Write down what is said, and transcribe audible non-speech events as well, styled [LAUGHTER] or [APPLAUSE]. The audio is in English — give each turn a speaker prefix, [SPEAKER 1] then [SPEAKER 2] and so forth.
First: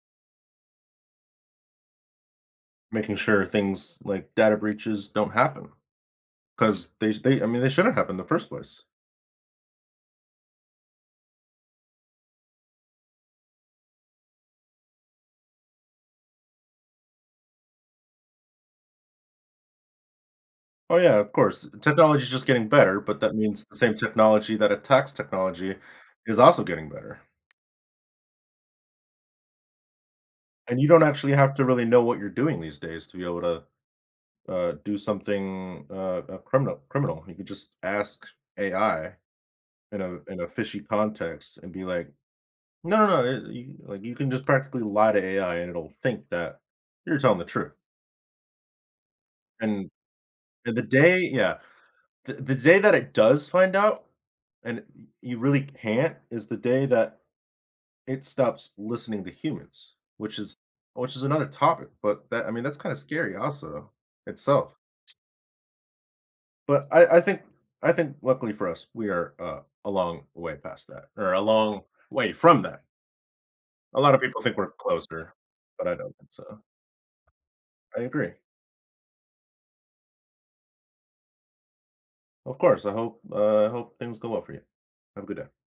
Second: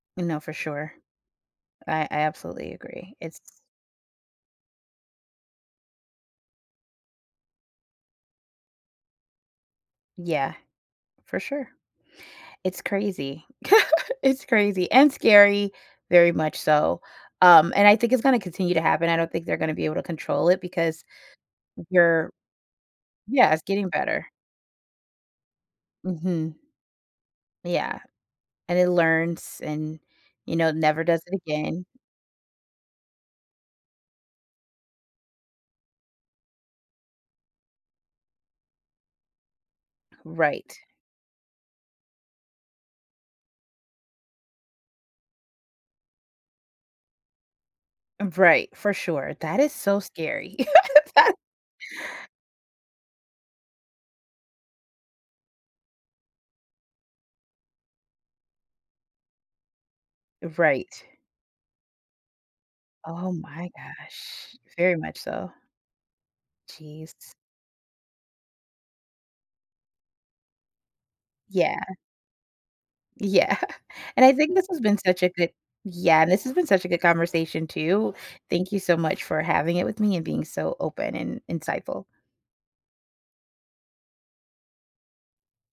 [SPEAKER 1] You know, for sure. I I absolutely agree,
[SPEAKER 2] Making
[SPEAKER 1] it's
[SPEAKER 2] sure things, like, data breaches don't happen 'cause they sh they I mean, they shouldn't happen in the first place.
[SPEAKER 1] Yeah. For sure. It's crazy [LAUGHS] It's crazy and scary, very much so, um, and I think it's gonna continue to happen, I don't think they're gonna be able to control it
[SPEAKER 2] Oh,
[SPEAKER 1] because
[SPEAKER 2] yeah, of course. U
[SPEAKER 1] n
[SPEAKER 2] technology is
[SPEAKER 1] you're
[SPEAKER 2] just getting better, but that
[SPEAKER 1] yeah, it's
[SPEAKER 2] means the
[SPEAKER 1] getting
[SPEAKER 2] same
[SPEAKER 1] better.
[SPEAKER 2] technology that attacks technology is
[SPEAKER 1] Mhm.
[SPEAKER 2] also getting better.
[SPEAKER 1] Yeah. And it learns and, you know,
[SPEAKER 2] And you
[SPEAKER 1] never
[SPEAKER 2] don't
[SPEAKER 1] does
[SPEAKER 2] actually
[SPEAKER 1] it
[SPEAKER 2] have to
[SPEAKER 1] again.
[SPEAKER 2] really know what you're doing these days to be able to, uh, do something, uh, uh, criminal criminal, you could just ask AI in a in a fishy
[SPEAKER 1] Right.
[SPEAKER 2] context and be, like, "No, no, it" y like, you can just practically lie to AI and it'll think that you're telling the truth.
[SPEAKER 1] Um, v right, for sure, that is
[SPEAKER 2] And
[SPEAKER 1] so scary.
[SPEAKER 2] and the day
[SPEAKER 1] [LAUGHS]
[SPEAKER 2] yeah. The the day that it does find out, and y you really can't, is the day that it stops listening to humans, which is
[SPEAKER 1] Right.
[SPEAKER 2] which is another topic, but that I mean, that's kinda
[SPEAKER 1] Oh
[SPEAKER 2] scary
[SPEAKER 1] my
[SPEAKER 2] also
[SPEAKER 1] gosh,
[SPEAKER 2] itself.
[SPEAKER 1] very much so.
[SPEAKER 2] But I I
[SPEAKER 1] Jeez.
[SPEAKER 2] think I think luckily for us, we are, uh, a long way past that or a long
[SPEAKER 1] Yeah.
[SPEAKER 2] way from that.
[SPEAKER 1] Yeah,
[SPEAKER 2] A lotta
[SPEAKER 1] and I
[SPEAKER 2] people
[SPEAKER 1] think
[SPEAKER 2] think
[SPEAKER 1] this
[SPEAKER 2] we're
[SPEAKER 1] has been such a
[SPEAKER 2] closer,
[SPEAKER 1] good
[SPEAKER 2] but I don't
[SPEAKER 1] Yeah,
[SPEAKER 2] think
[SPEAKER 1] this has
[SPEAKER 2] so.
[SPEAKER 1] been such a good conversation
[SPEAKER 2] I
[SPEAKER 1] too,
[SPEAKER 2] agree.
[SPEAKER 1] thank you so much for having it with me and being so open and insightful.
[SPEAKER 2] Well, of course, I hope uh, I hope things go well for you. Have a good day.